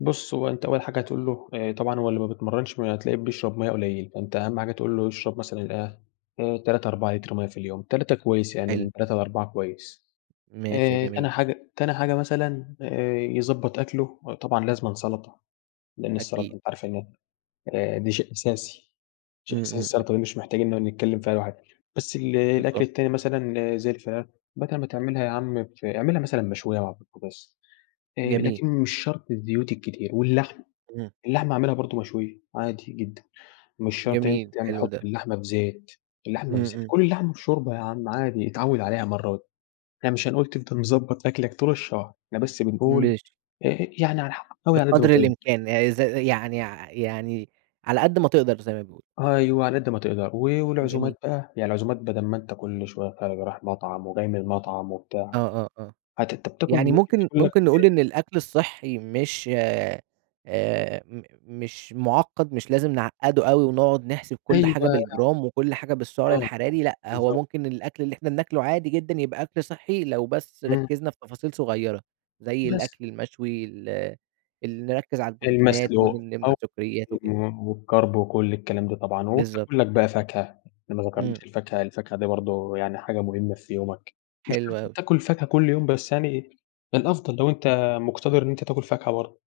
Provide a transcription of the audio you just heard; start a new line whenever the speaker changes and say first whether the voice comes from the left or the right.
left: بُص هو أنتَ أول حاجة هتقول له آآ طبعًا هو اللي ما بيتمرَّنش م هتلاقيه بيشرب مَيَّة قليل. فأنتَ أهم حاجة تقول له يشرب مثلًا إيه، آآ، 3، 4 لتر مَيَّة في اليوم، 3 كويس يعني
right: حلو.
left: من 3 ل4 كويس.
right: ماشي. شئ
left: آآ، تاني
right: جميل.
left: حاجة تاني حاجة مثلًا آآ، يضبط أكله وطبعًا لازمًا سلطة، لأن السلطة
right: أكيد.
left: أنتَ عارف إن آآ، دي شيء أساسي، شيء
right: امم،
left: أساسي
right: امم، امم.
left: السلطة دي مش محتاجين نقعد نتكلم فيها لوحدها. بس ال الأكل
right: بالضبط.
left: التاني مثلًا زي الفراخ بدل ما تعملها ياعم ف أعملها مثلًا مشوية وعلى البوتجاز. آآ
right: جميل.
left: لكن مش شرط الزيوت الكتير. واللحمة،
right: امم.
left: اللحمة أعملها برضه مشوية عادي جدًا، مش شرط إن أنتَ
right: جميل،
left: تعم
right: حلو
left: تحط
right: ده.
left: اللحمة في زيت، اللحمة في
right: امم،
left: زيت
right: امم.
left: كُل اللحمة بشوربة يا عم عادي اتعوِّد عليها مرّة وات يعني مش هنقول تفضل مضبط أكلك طول الشهر، إحنا بس بنقول
right: ماشي.
left: آآ يعني على ح حاول على قد
right: بقدر
left: ماتقدر.
right: الإمكان يعني ز يعني ع يعني، على قد ما تقدر زي ما بيقولوا.
left: أيوه على قد ما تقدر، و والعزومات
right: جميل.
left: بقى يعني العزومات بدل ما أنتَ كل شوية خارج رايح مطعم وجاي من المطعم
right: آه،
left: وبتاع.
right: آه، آه،
left: هت أنتَ بتاكل
right: يعني
left: ممكن
right: ممكن
left: تاكل لك
right: ممكن نقول
left: آآ
right: إن الأكل الصحي مش آآ، آآ، م مش معقد مش لازم نعقده أوي، ونقعد نحسب كل
left: أيوه.
right: حاجة بالجرام وكل حاجة بالسعر
left: آه
right: الحراري لأ، هو
left: بالضبط.
right: ممكن الأكل اللي إحنا بناكله عادي جدًا يبقى أكل صحي، لو بس
left: امم.
right: ركزنا في تفاصيل صغيرة. زي
left: بس.
right: الأكل المشوي ال ال نركز على البروتينات ونم
left: المسلوق [unintelligible] و
right: نمنع سكريات وكده.
left: والكارب وكل الكلام ده طبعًا.
right: بالضبط.
left: وبتاكل لك بقى فاكهة، إحنا ما
right: امم.
left: ذكرناش الفاكهة، الفاكهة دي برضه يعني حاجة مهمة في يومك. مش
right: حلو
left: شرط
right: أوي.
left: تاكل فاكهة كل يوم، بس يعني الأفضل لو أنتَ مقتدّر إن أنتَ تاكل فاكهة برضه.